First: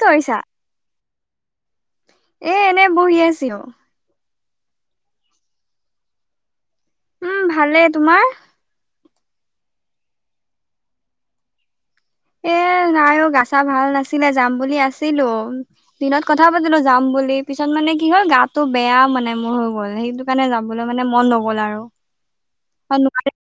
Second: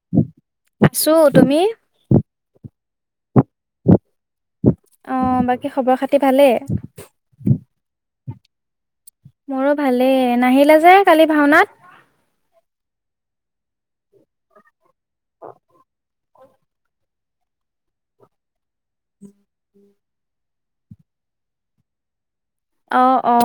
কি কৰিছা? আছো তুমি এ এনে বহি আছিলোঁ। অঁ, বাকী খবৰ খাতি ভালেই? উম, ভালে তোমাৰ? মোৰো ভালেই, নাহিলে যে কালি ভাওনাত? এ নাই ঔ গা চা গা ভাল নাছিলে যাম বুলি আছিলো, দিনত কথা পাতিলো যাম বুলি পিছত মানে কি হল গাটো বেয়া মানে মোৰ হৈ গ'ল, সেইটো কাৰণে যাবলৈ মানে মন নগল আৰু। অ অ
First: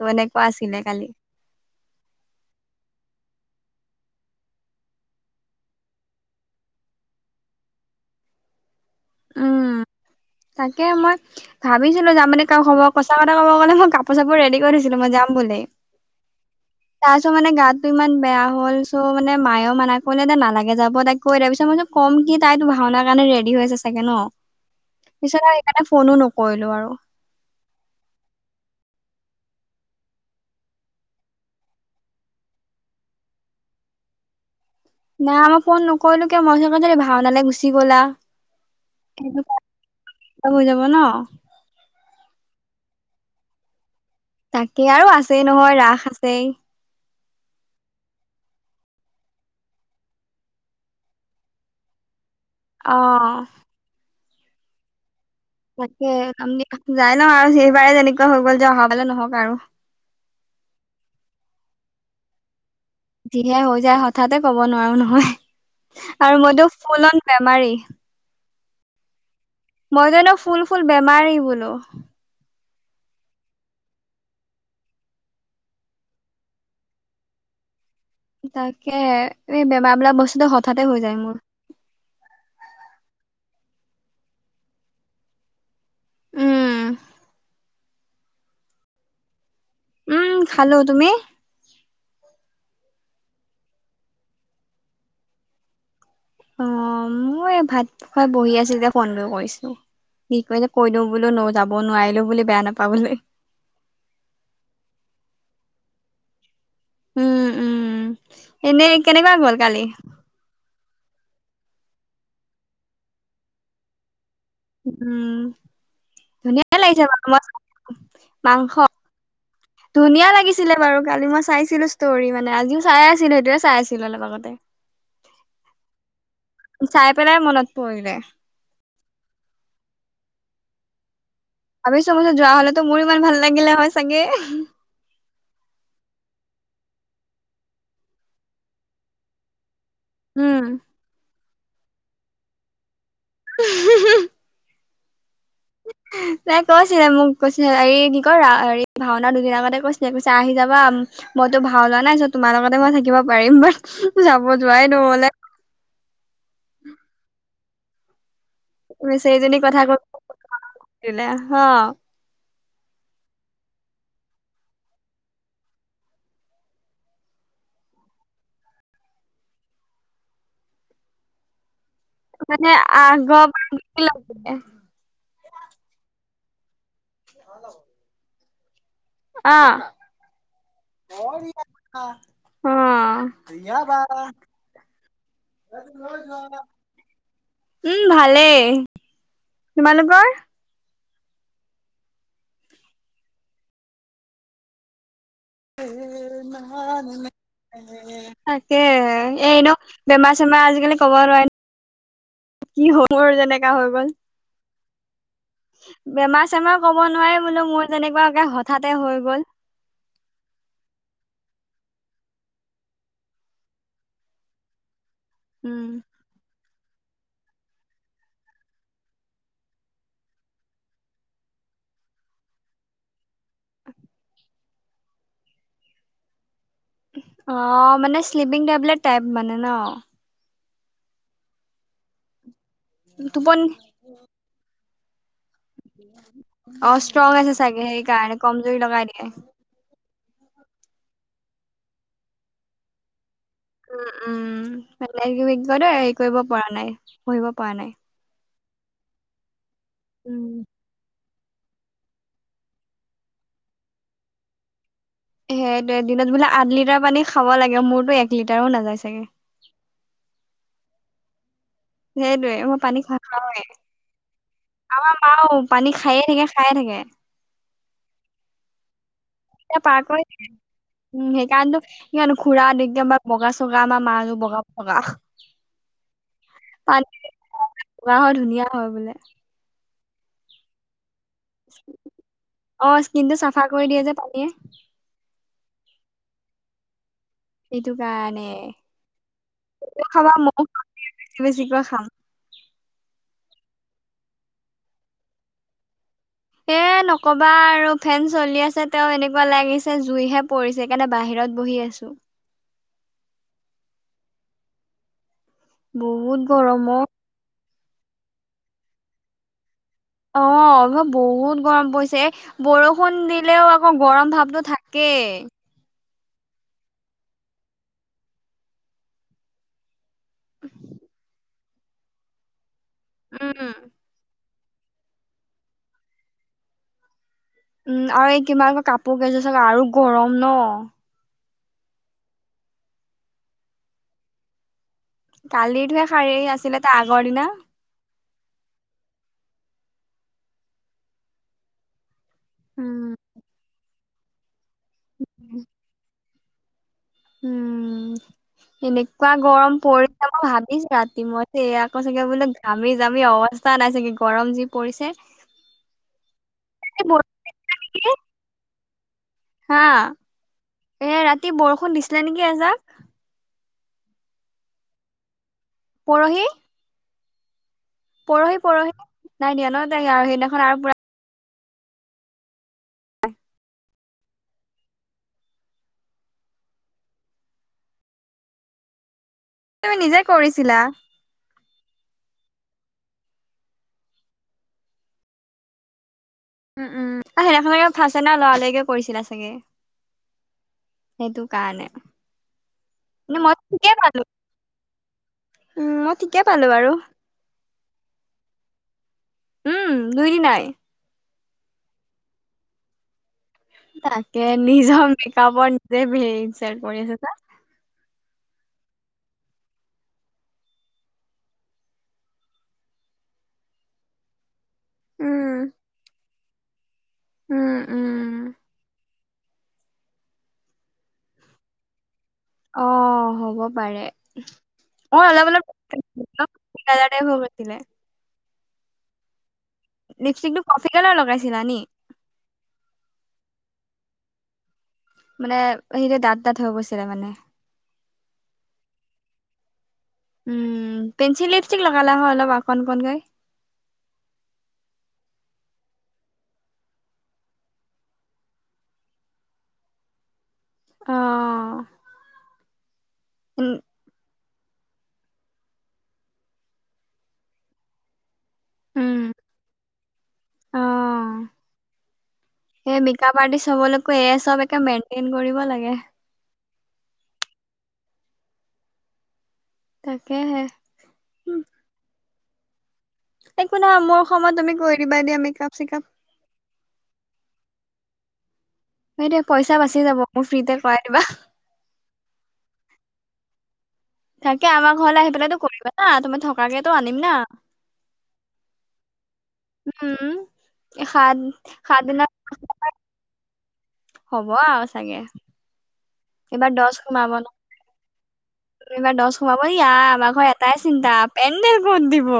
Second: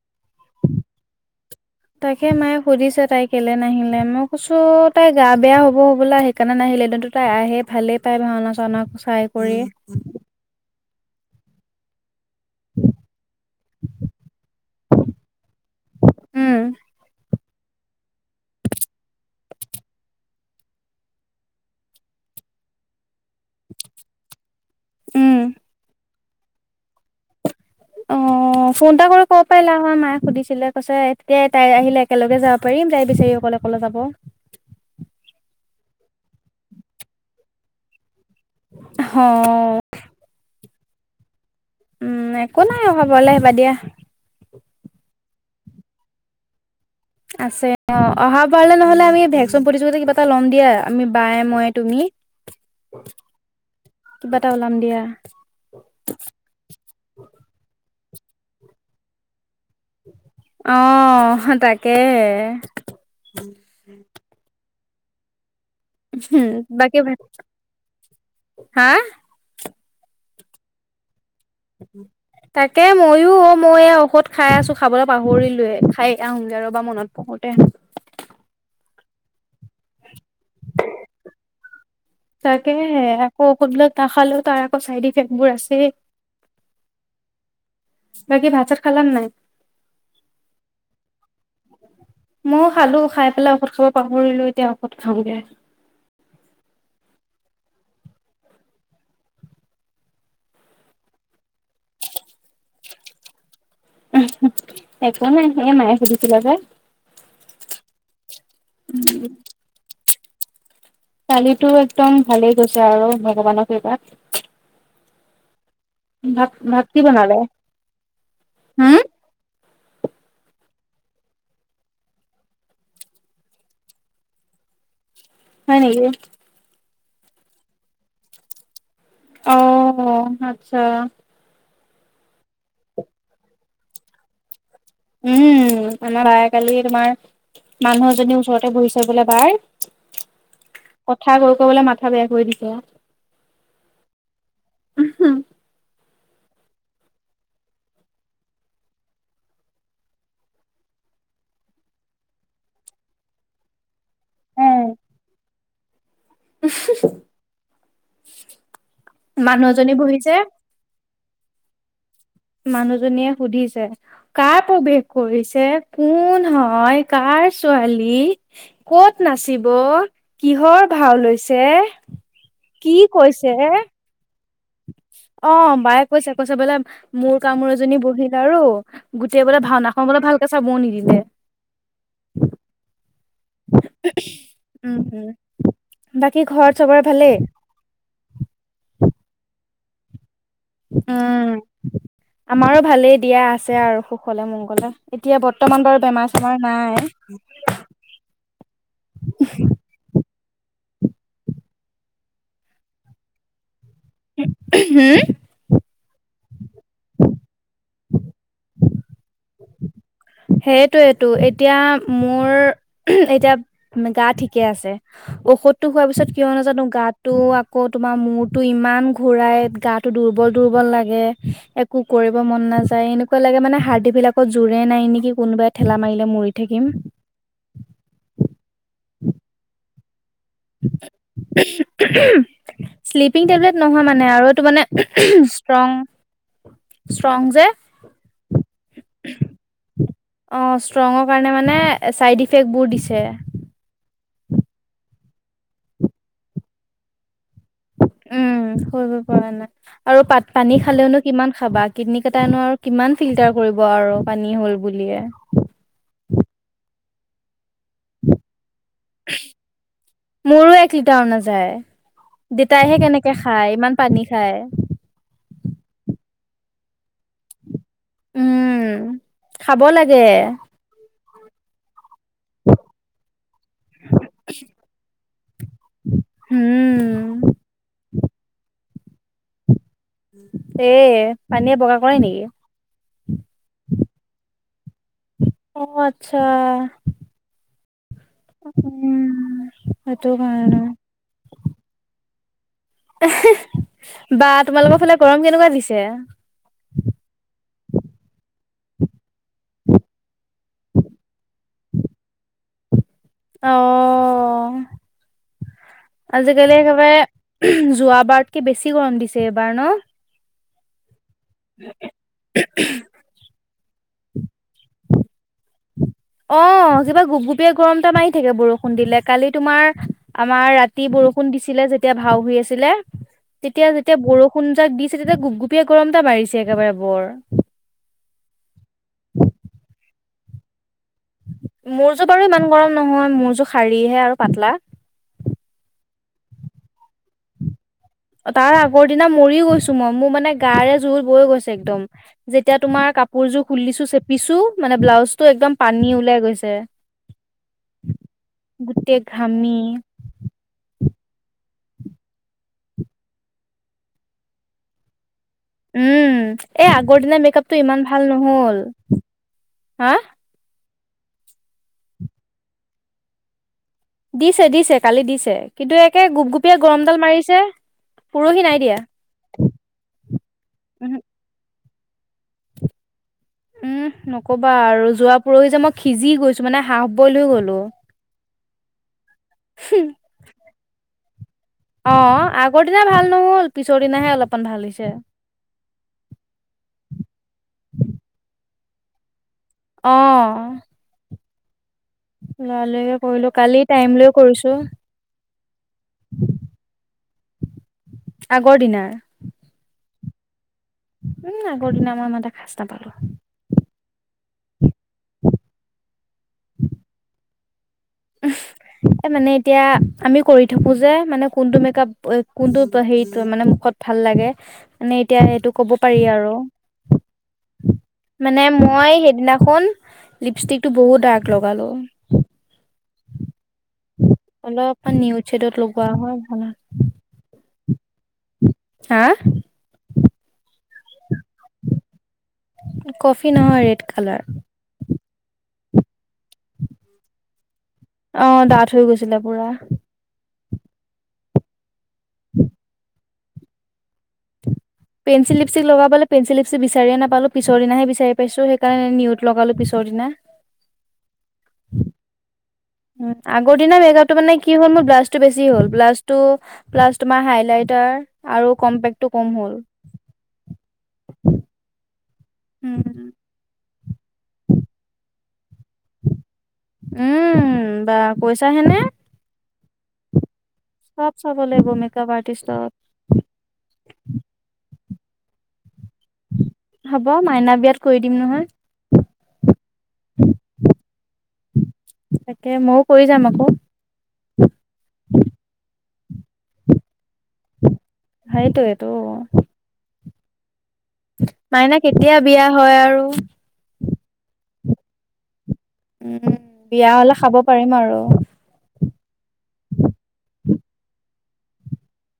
অঁ, এনেকুৱা আছিলে কালি। [inaudible] তাকে মায়ে সুধিছে তাই কেলে নাহিলে? মই কৈছো তাই গা বেয়া হ'ব হবলা। সেইকাৰণে নাহিলে এনেইটোত তাই আহে ভালেই পায় ভাওনা চাওনা চাই কৰি। উম তাকে মই ভাবিছিলো যাম মানে কা খব সঁচা কথা কব গ'লে মই কাপোৰ চাপোৰ ৰেডি কৰি থৈছিলো মই যাম বুলি উম তাৰছ টো মানে গাতটো ইমান বেয়া হ'ল চ' মানে মায়েও মানা কৰিলে দে নালাগে যাব তাইক কৈ দে তাছত মই বোলো কম কি তাই তো ভাওনাৰ কাৰণে ৰেডি হৈ আছে। থাকে ন উম পিছত আৰু সেইকাৰণে ফ'নো নকৰিলো আৰু। অ'। অ', ফ'ন এটা কৰি ক'ব পাৰিলা হয় মায়ে সুধিছিলে কৈছে এতিয়া তাই আহিলে একেলগে যাব পাৰিম তাই বেচিৰি অকলে অক অকলে যাব নাই মই ফ'ন নকৰিলো কিয় মই [unintelligible] ভাওনালে গুচি গলা কিনো হৈ যাব ন'। উম, একো নাই অহাবাৰলে আহিবা দিয়া। তাকে আৰু আছেই নহয় ৰাস আছেই। আছে অ অহা বাৰলে নহলে আমি ভেকচিন প্ৰতিযোগিতাতে কিবা এটা ল'ম দিয়া আমি বায়ে ময়ে তুমি অ কিবাটা ওলাম দিয়া তাকে আমদি যাই ন আৰু সেইবাৰেই তেনেকুৱা হৈ গ'ল যে অহা বাৰলে নহওক আৰু অঁ তাকেহে যিহে হৈ যায় হঠাতে ক'ব নোৱাৰো নহয় আৰু মইতো বাকী ফুল অন বেমাৰী হা মই জানো ফুল ফুল বেমাৰ বোল উম তাকে ময়ো অ', মই এই ঔষধ খাই আছো খাবলৈ পাহৰিলো খাই আহোংগে ৰবা মনত পৰোতে তাকেহে এই বেমাৰ বোলা বস্তুটো হঠাতে হৈ যায় মোৰ। তাকেহে আকৌ ঔষধ বিলাক নাখালেও তাৰ আকৌ চাইড ইফেক্ট বোৰ আছে। উম। বাকী ভাত চাত খালা নে নাই? উম, খালো তুমি? ময়ো খালো খাই পেলাই ঔষধ খাব পাহৰিলো এতিয়া ঔষধ খাওগে। অ [inaudible] মই ভাত খুৱাই বহি আছো যে ফোনটো কৰিছো কি কয় যে কৈ দিও বোলো ন যাব নোৱাৰিলো বুলি বেয়া নাপাবলৈ একো নাই এ মায়ে সুধিছিলে যে উম উম এনেই কেনেকুৱা গ'ল কালি কালিতো একদম ভালেই গৈছে আৰু ভগৱানৰ কৃপাত উম ভাত ধুনীয়াই ভাত কি লাগিছে বাৰু বনালে মই [unintelligible] মাংস হুম, ধুনীয়া লাগিছিলে বাৰু কালি মই চাইছিলো ষ্টৰি মানে আজিও চাই আছিলো সেইটোৱে চাই আছিলো অলপ আগতে হয় নিকি চাই পেলাই মনত পৰিলে অ আচ্ছা ভাবিছো মই যোৱা হ'লেতো মোৰো ইমান ভাল লাগিলে হয় চাগে উম আমাৰ বাই কালি তোমাৰ মানুহ এজনী ওচৰতে বহিছে বোলে বাৰ উম কথা কৈ কবলে মাথা বেয়া কৰি দিলোঁ। [inaudible] তাই কৈছিলে মোক কৈছিলে হেৰি কি কয় ৰা হেৰি ভাওনা দুদিন আগতে কৈছিলে কৈছে আহি যাবা মইতো ভাও লোৱা নাই চ' তোমাৰ লগতে মই থাকিব পাৰিম, বাট যাব অ' যোৱাই নহলে। [inaudible] বেচেৰীজনী কথা মানুহজনী কৈ বহিছে [unintelligible] মানুহজনীয়ে সুধিছে। কাৰ প্ৰৱেশ কৰিছে, কোন হয়, কাৰ ছোৱালী? ক'ত নাচিব, কিহৰ ভাও হৈছে? মানে আগ্ৰহ [unintelligible] অ', বায়ে কৈছে কৈছে বোলে মোৰ কামোৰ এজনী বহিল আৰু গোটেই অ বোলে ভাওনাখন বোলে ভালকে চাবও নিদিলে। অ', অ'। বাকী ঘৰত চবৰে ভালেই? উম, ভালেই। তোমালোকৰ? উম, আমাৰো ভালেই দিয়া আছে আৰু সুখলে মংগলে, এতিয়া ব [unintelligible] তাকে এইন বেমাৰ চেমাৰ আজিকালি কব নোৱাৰি, কি হ মোৰ যেনেকা হৈ গল। হম? বেমাৰ চেমাৰ কব নোৱাৰি বোলো মোৰ যেনেকুৱাকে হঠাতে হৈ গ'ল। সেইটোয়েটো এতিয়া মোৰ এতিয়া গা ঠিকে আছে। ঔষধটো উম হোৱাৰ পিছত কিয় নাজানো গাতটো আকৌ তোমাৰ মূৰটো ইমান ঘূৰাই গাটো দুৰ্বল দুৰ্বল লাগে। একো কৰিব মন নাযায় এনেকুৱা লাগে মানে হাৰ্ডী বিলাকত জোৰেই নাই নি কি কোনোবাই ঠেলা মাৰিলে মৰি থাকিম। অ', মানে শ্লিপিং টেবলেট টাইপ মানে ন? [inaudible] শ্লিপিং টোপনি টেবলেট নহয় মানে আৰু তো মানে ষ্ট্ৰং অ', ষ্ট্ৰং আছে চাগে সেই কাৰণে কমজুৰি লগাই দিয়ে। অ', ষ্ট্ৰঙৰ কাৰণে মানে ছাইড ইফেক্টবোৰ দিছে। উম, উম [unintelligible] হেৰি কৰিব পৰা নাই, পঢ়িব পৰা নাই। উম, কৰিব পৰা নাই। আৰু পাত উম পানী খালেওনো কিমান খাবা কিডনী কেইটাইনো আৰু কিমান ফিল্টাৰ কৰিব আৰু পানী হ'ল বুলিয়ে। সেইটোৱে দিনত বোলে আঠ লিটাৰ পানী খাব লাগে মোৰতো এক লিটাৰো নাযায় চাগে। মোৰো এক লিটাৰো সেইটোৱে নাযায়। মই পানী দেতাইহে কেনেকে নাখাওৱে খায় ইমান পানী খায়। আমাৰ মাও পানী খায়ে থাকে খায়ে থাকে। উম। এয়া খাব পাৰাক লাগে [unintelligible] উম, সেইকাৰণতো কিয়নো খুৰা [unintelligible] আমাৰ বগা চগা, আমাৰ মাৰো বগা বগা। পানী [unintelligible] উম পোৱা হয় ধুনীয়া হয় বোলে। এ, পানীয়ে বগা কৰে নেকি? অ স্কিন টো চাফা কৰি দিয়ে যে পানীয়ে অ', আচ্ছা সেইটো কাৰণে উম সেইটো খাবা মোকো কাৰণে খুৱাবি বেছি বেছিকৈ খাম। [inaudible] বা তোমালোকৰ ফালে গৰম কেনেকুৱা দিছে? এ, নকবা আৰু ফেন চলি আছে তেওঁ এনেকুৱা লাগিছে জুইহে পৰিছে। সেইকাৰণে বাহিৰত বহি আছো অ বহুত আজিকালি গৰম অ একেবাৰে যোৱা বাৰতকৈ বেছি গৰম দিছে এইবাৰ ন অ অ বহুত গৰম পৰিছে বৰষুণ দিলেও অ গৰম ভাপটো থাকেই অ কিবা গোপ গোপে গৰম এটা মাৰি থাকে বৰষুণ দিলে কালি তোমাৰ আমাৰ ৰাতি বৰষুণ দিছিলে যেতিয়া ভাও হৈু আছিলে উম তেতিয়া যেতিয়া বৰষুণ যাক দিছে তেতিয়া গুপগুপীয়া গৰম এটা বাঢ়িছে একেবাৰে বৰ উম আৰু এই কিমানকৈ কাপোৰ কেইযোৰ চাগ আৰু গৰম ন মোৰ যো বাৰু ইমান গৰম নহয় মোৰ যোৰ শাৰীহে আৰু পাতলা কালিতহে শাৰী আছিলে তাৰ আগৰ দিনা তাৰ আগৰ দিনা মৰি গৈছো মই মোৰ মানে গাৰে জোল বৈ গৈছে একদম যেতিয়া তোমাৰ উম। কাপোৰযোৰ খুলি দিছো চেপিছো মানে ব্লাউজ টো একদম পানী ওলাই গৈছে উম গোটেই এনেকুৱা গৰম ঘামি পৰি এয়া মই ভাবিছো ৰাতি মই আকৌ চাগে বোলো ঘামি জামি অৱস্থা নাই চাগে গৰম যি পৰিছে উম এ এই আগৰ বৰষুণ দিনা মেকআপটো ইমান দিয়ে ভাল নহল হা এ ৰাতি বৰষুণ দিছিলা নেকি এজাক দিছে দিছে কালি দিছে কিন্তু একে পৰহি গোপ গুপিয় গৰমডাল মাৰিছে পৰহি নাই পৰহি দিয়া। নাই দিয়া ন দে আৰু সেইদিনাখন আৰু পুৰা উম উম নকবা আৰু যোৱা পৰহি যে মই সিজি গৈছো মানে হাঁহ বইল হৈ গলো হয় তুমি নিজে কৰিছিলা অ আগৰ দিনা ভাল নহল পিছৰ দিনাহে অলপমান ভাল হৈছে উম উম সেইদিনাখনকে ফাৰ্ষ্ট দিনা লৰা লৰিকে কৰিছিলা চাগে অঁ সেইটো কাৰণে। লৰা লকে মানে কৰিলো মই কালি ঠিকে টাইম পালো লৈ কৰিছোঁ। মই ঠিকে পালোঁ বাৰু। আগৰ দিনাৰ। উম' দুই দিনাই। উম' আগৰ দিন মাৰ মতে খচটা পাৰো তাকে নিজৰ মেকআপৰ নিজে হে ইনছাল কৰি আছে চা উম এ মানে এতিয়া আমি কৰি থাকো যে মানে কোনটো মেকআপ কোনটো হেৰি মানে মুখত ভাল লাগে মানে এতিয়া সেইটো উম, কব পাৰি আৰু উম, উম, মানে মই সেইদিনা শুন লিপষ্টিক টো বহুত ডাৰ্ক লগালোঁ। অ' হ'ব পাৰে। অলপমান মই নিউড অলপ অলপ, চেডত লগোৱা হয় ভাল [unintelligible] হা। লিপষ্টিক টো কফি কালাৰ লগাইছিলা নি কফি নহয় ৰেড কালাৰ। মানে সেই দাঁত দাঁত হৈ গৈছিলে মানে। অ' ডাঠ হৈ গৈছিলে পুৰা। উম পেঞ্চিল লিপষ্টিক লগালা হয় অলপ অকণমানকৈ। পেঞ্চিল লিপষ্টিক লগাব পেঞ্চিল লিপচ বিচাৰি নাপালোঁ পিছৰ দিনাহে বিচাৰি পছোঁ সেইকাৰণে নিউত লগালো পিছৰ দিনা। অ'। উম' আগৰ দিনা বেগত ত' মানে কি হ'ল মোৰ ব্লাছটো বেছি হ'ল ব্লাছ টো প্লাছ তোমাৰ হাইলাইটাৰ, আৰু উম, কম্পেক্টো কম হ'ল। অ' সে উম, মিক। মেকাপ আৰ্টিচ হবলৈকো এই চব একে মেইনটেইন কৰিব লাগে। উম বা কৈছা হেনে। তাকেহে। চব চাব উম, লাগিব মেকআপ আৰ্টিষ্ট। একো নাই মোৰ সময়ত তুমি কৈ দিবা এ দিয়া মিকাপ চেকাপ। হ'ব মাইনা বিয়াত কৰি দিম নহয়। এতিয়া পইচা বাচি যাব মোক ফ্ৰীতে কৰাই দিবা। তাকে মও কৰি যাম আকৌ'। তাকে আমাৰ ঘৰলৈ আহি পেলাই কৰিবা না ত মই থকাকেতো আনিম না। [inaudible] এইটো। উম খাদ খাদনা [unintelligible] তাৰু। হ'ব আও চাগৈ। উম' বিয়া হলে খাব পাৰিম আৰু। তুমিবাৰ দছ সোমাব দিয়া আমাৰ ঘৰ এটাই চিন্তা পেণ্ডেল কত দিব।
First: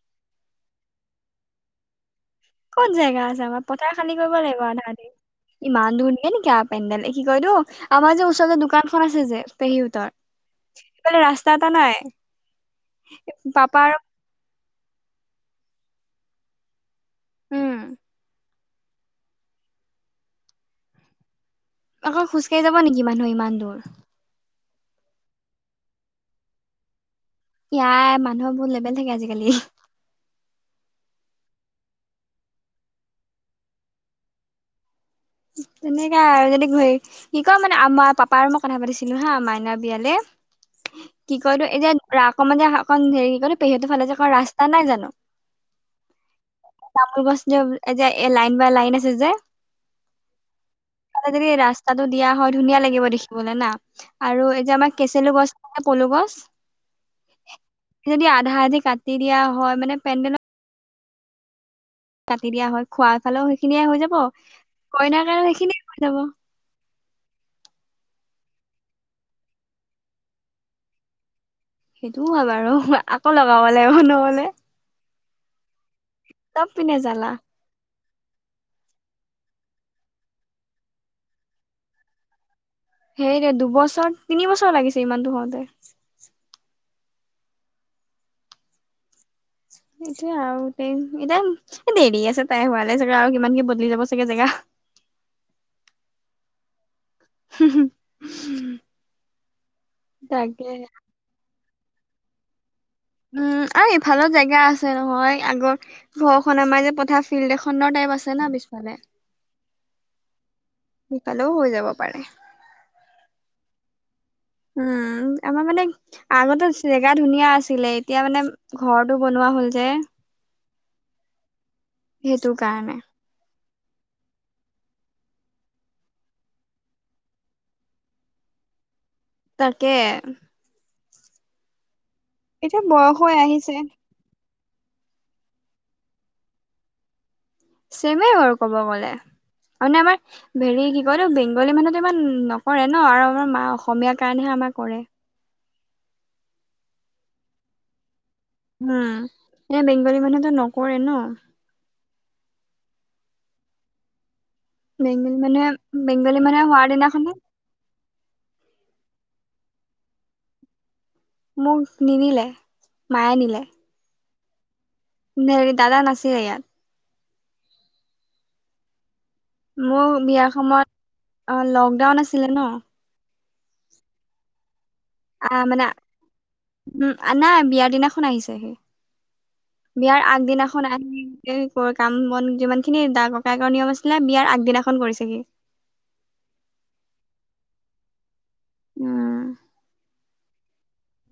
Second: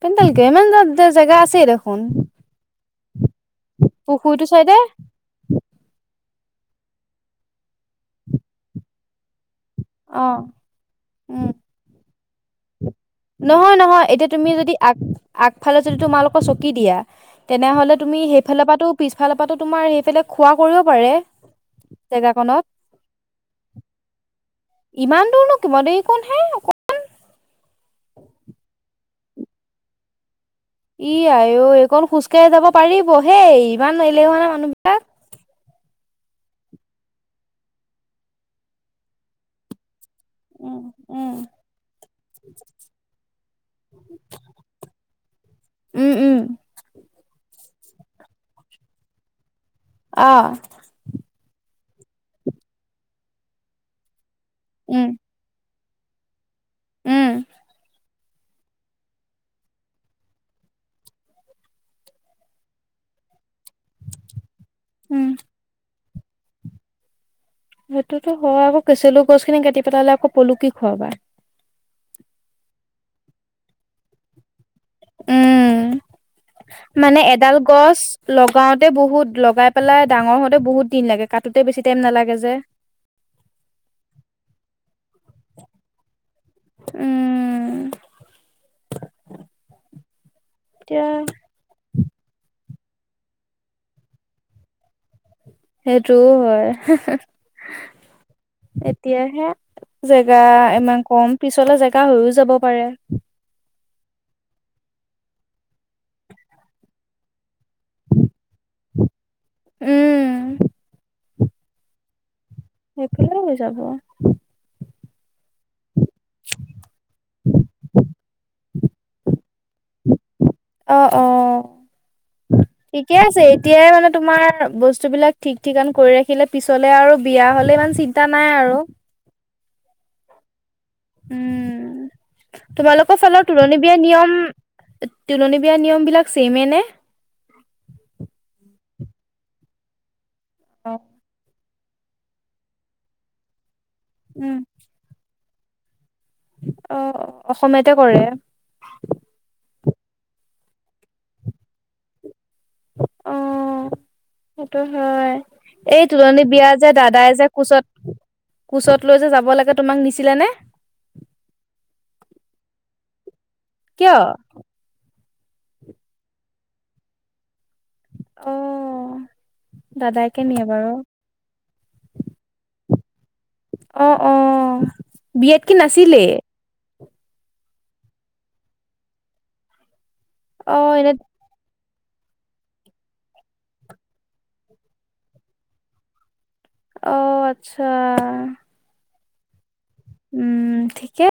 পেণ্টালকে ইমান জেগা আছে দেখোন [unintelligible] ক'ত জেগা আছে আমাৰ পথাৰ খালি কৰিব পুখুৰীটো লাগিব চাইডে আধা দিন। ইমান দূৰণিয়া নেকি আ পেণ্ডেল কি কয় কৰিলোঁ আমাৰ যে ওচৰতে দোকানখন আছে যে। পেহীহঁতৰ অ', সেইফালে উম। ৰাস্তা এটা নাই। নহয় পাপা আৰু নহয় এতিয়া তুমি যদি আগ আগফালে যদি তোমালোকৰ চকী দিয়া। উম তেনেহলে তুমি সেইফালৰ পৰা পিছফালৰ পৰা তোমাৰ সেইফালে খোৱা কৰিব পাৰে। আকৌ' খোজকাঢ়ি জেগাকনত। যাব নেকি মানুহে ইমান দূৰ। ইমান দূৰ নকিব দেই কোন হে। ইয়াই মানুহৰ বহুত লেবেল থাকে আজিকালি,। ই আই অ' এইকণ খোজ কঢ়ি যাব পাৰিবহে ইমানহ এলেহুৱা নে মানুহবিলাক। তেনেকা আৰু যেনেক কি ক মানে আমাৰ পাপাৰ মই কথা পাতিছিলো হা মাইনা বিয়ালে। উম, উম। কি কলো এতিয়া আকৌ মমান যে অকণ হেৰি কি কলো পেহতৰ ফালে যে অক ৰাস্তা নাই জানো। উম উম। কাম গছ যে এ যে লাইন বাই লাইন আছে যে। অ। যদি ৰাস্তাটো দিয়া হয় ধুনীয়া লাগিব দেখিবলে না আৰু এই যে আমাৰ উম। কেচেলু গছ,। পলু গছ উম, যদি আধা আধি কাটি দিয়া হয় মানে পেডেল। কাটি দিয়া হয খোৱাৰ ফালেও সেইখিনিয়ে হৈ যাব উম, কইনাৰ কাৰণে সেইখিনিয়ে হৈ যাব। সেইটোতো হয় আকৌ কেচেলু গছ খিনি কাটি পেলালে আকৌ' পলু কি খোৱা বা। সেইটোও হয়' বাৰু আকৌ লগাব লাগিব নহলে। উম চব পিনে মানে জ্বালা এডাল। গছ লগাওঁতে বহুত লগাই পেলাই ডাঙৰ হওঁতে বহুত দিন লাগে কাটোতে বেছি টাইম নালাগে যে। সেই দে দুবছৰ তিনি বছৰ লাগিছে ইমানতটো হওঁতে। উম এতিয়া আৰু কেই এতিয়া এটিয়া এ দেৰি আছে তাই হোৱালে চাগা আৰু কিমান কি বদলি যাব চাগে জেগা। সেইটোও হয় এতিয়াহে জেগা তাকে ইমান কম, পিছলে জেগা হৈও যাব পাৰে। উম এ ইফালো জেগা আছে নহয় আগৰ ঘৰখন আমাৰ যে পথাৰ ফিল্ড এখনৰ টাইপ আছে না পিছফালে উম সিফালেও হৈ যাব পাৰে। সেইফালে হৈ যাব। উম আমাৰ মানে আগতে জেগা ধুনীয়া আছিলে, এতিয়া মানে ঘৰটো বনোৱা হ'ল যে। অ' অ'। সেইটো কাৰণে। ঠিকে আছে এতিয়াই মানে তোমাৰ বস্তুবিলাক ঠিক ঠিকান কৰি ৰাখিলে পিছলে আৰু বিয়া হলে ইমান চি ন্তা নাই আৰু। তাকে। উম, এতিয়া বয়স তোমালোকৰ হৈ ফালে আহিছে তুলনী বিয়া নিয়ম তুলনী বিয়া নিয়ম বিলাক ছেমে নে? ছেমে বাৰু ক'ব গ'লে আৰু মানে আমাৰ হেৰি কি কয় এইটো বেংগলী মানুহতো ইমান নকৰে ন, আৰু আমাৰ মাঁ অসমীয়া কাৰণেহে উম, আমাৰ কৰে। অ' অ' অসমীয়াতে কৰে? উম এ বেংগলী মানুহটো নকৰে ন। অ' সেইটো হয়। বেংগলী মানুহে এই বেংগলী তুলনী মানুহে বিয়া হোৱাৰ যে দাদাই দিনাখনে যে কোচত কোচত লৈ যে যাব লাগে তোমাক নিছিলে নে? মোক নিনিলে, মায়ে নিলে। কিয়? হেৰি দাদা নাছিলে ইয়াত। অঁহহ। মোৰ বিয়া সময়ত অ লকডাউন আছিলে ন। অ' অ'। আ বিয়াত কি মানে নাছিলেই উম নাই বিয়াৰ দিনাখন আহিছে সি বিয়াৰ অ আগদিনাখন এনে আহি কাম বন যিমান খিনি দা ককাইকৰ নিয়ম আছিলে বিয়াৰ আগদিনাখন কৰিছে সি। অ' আচ্ছা। উম। উম ঠিকে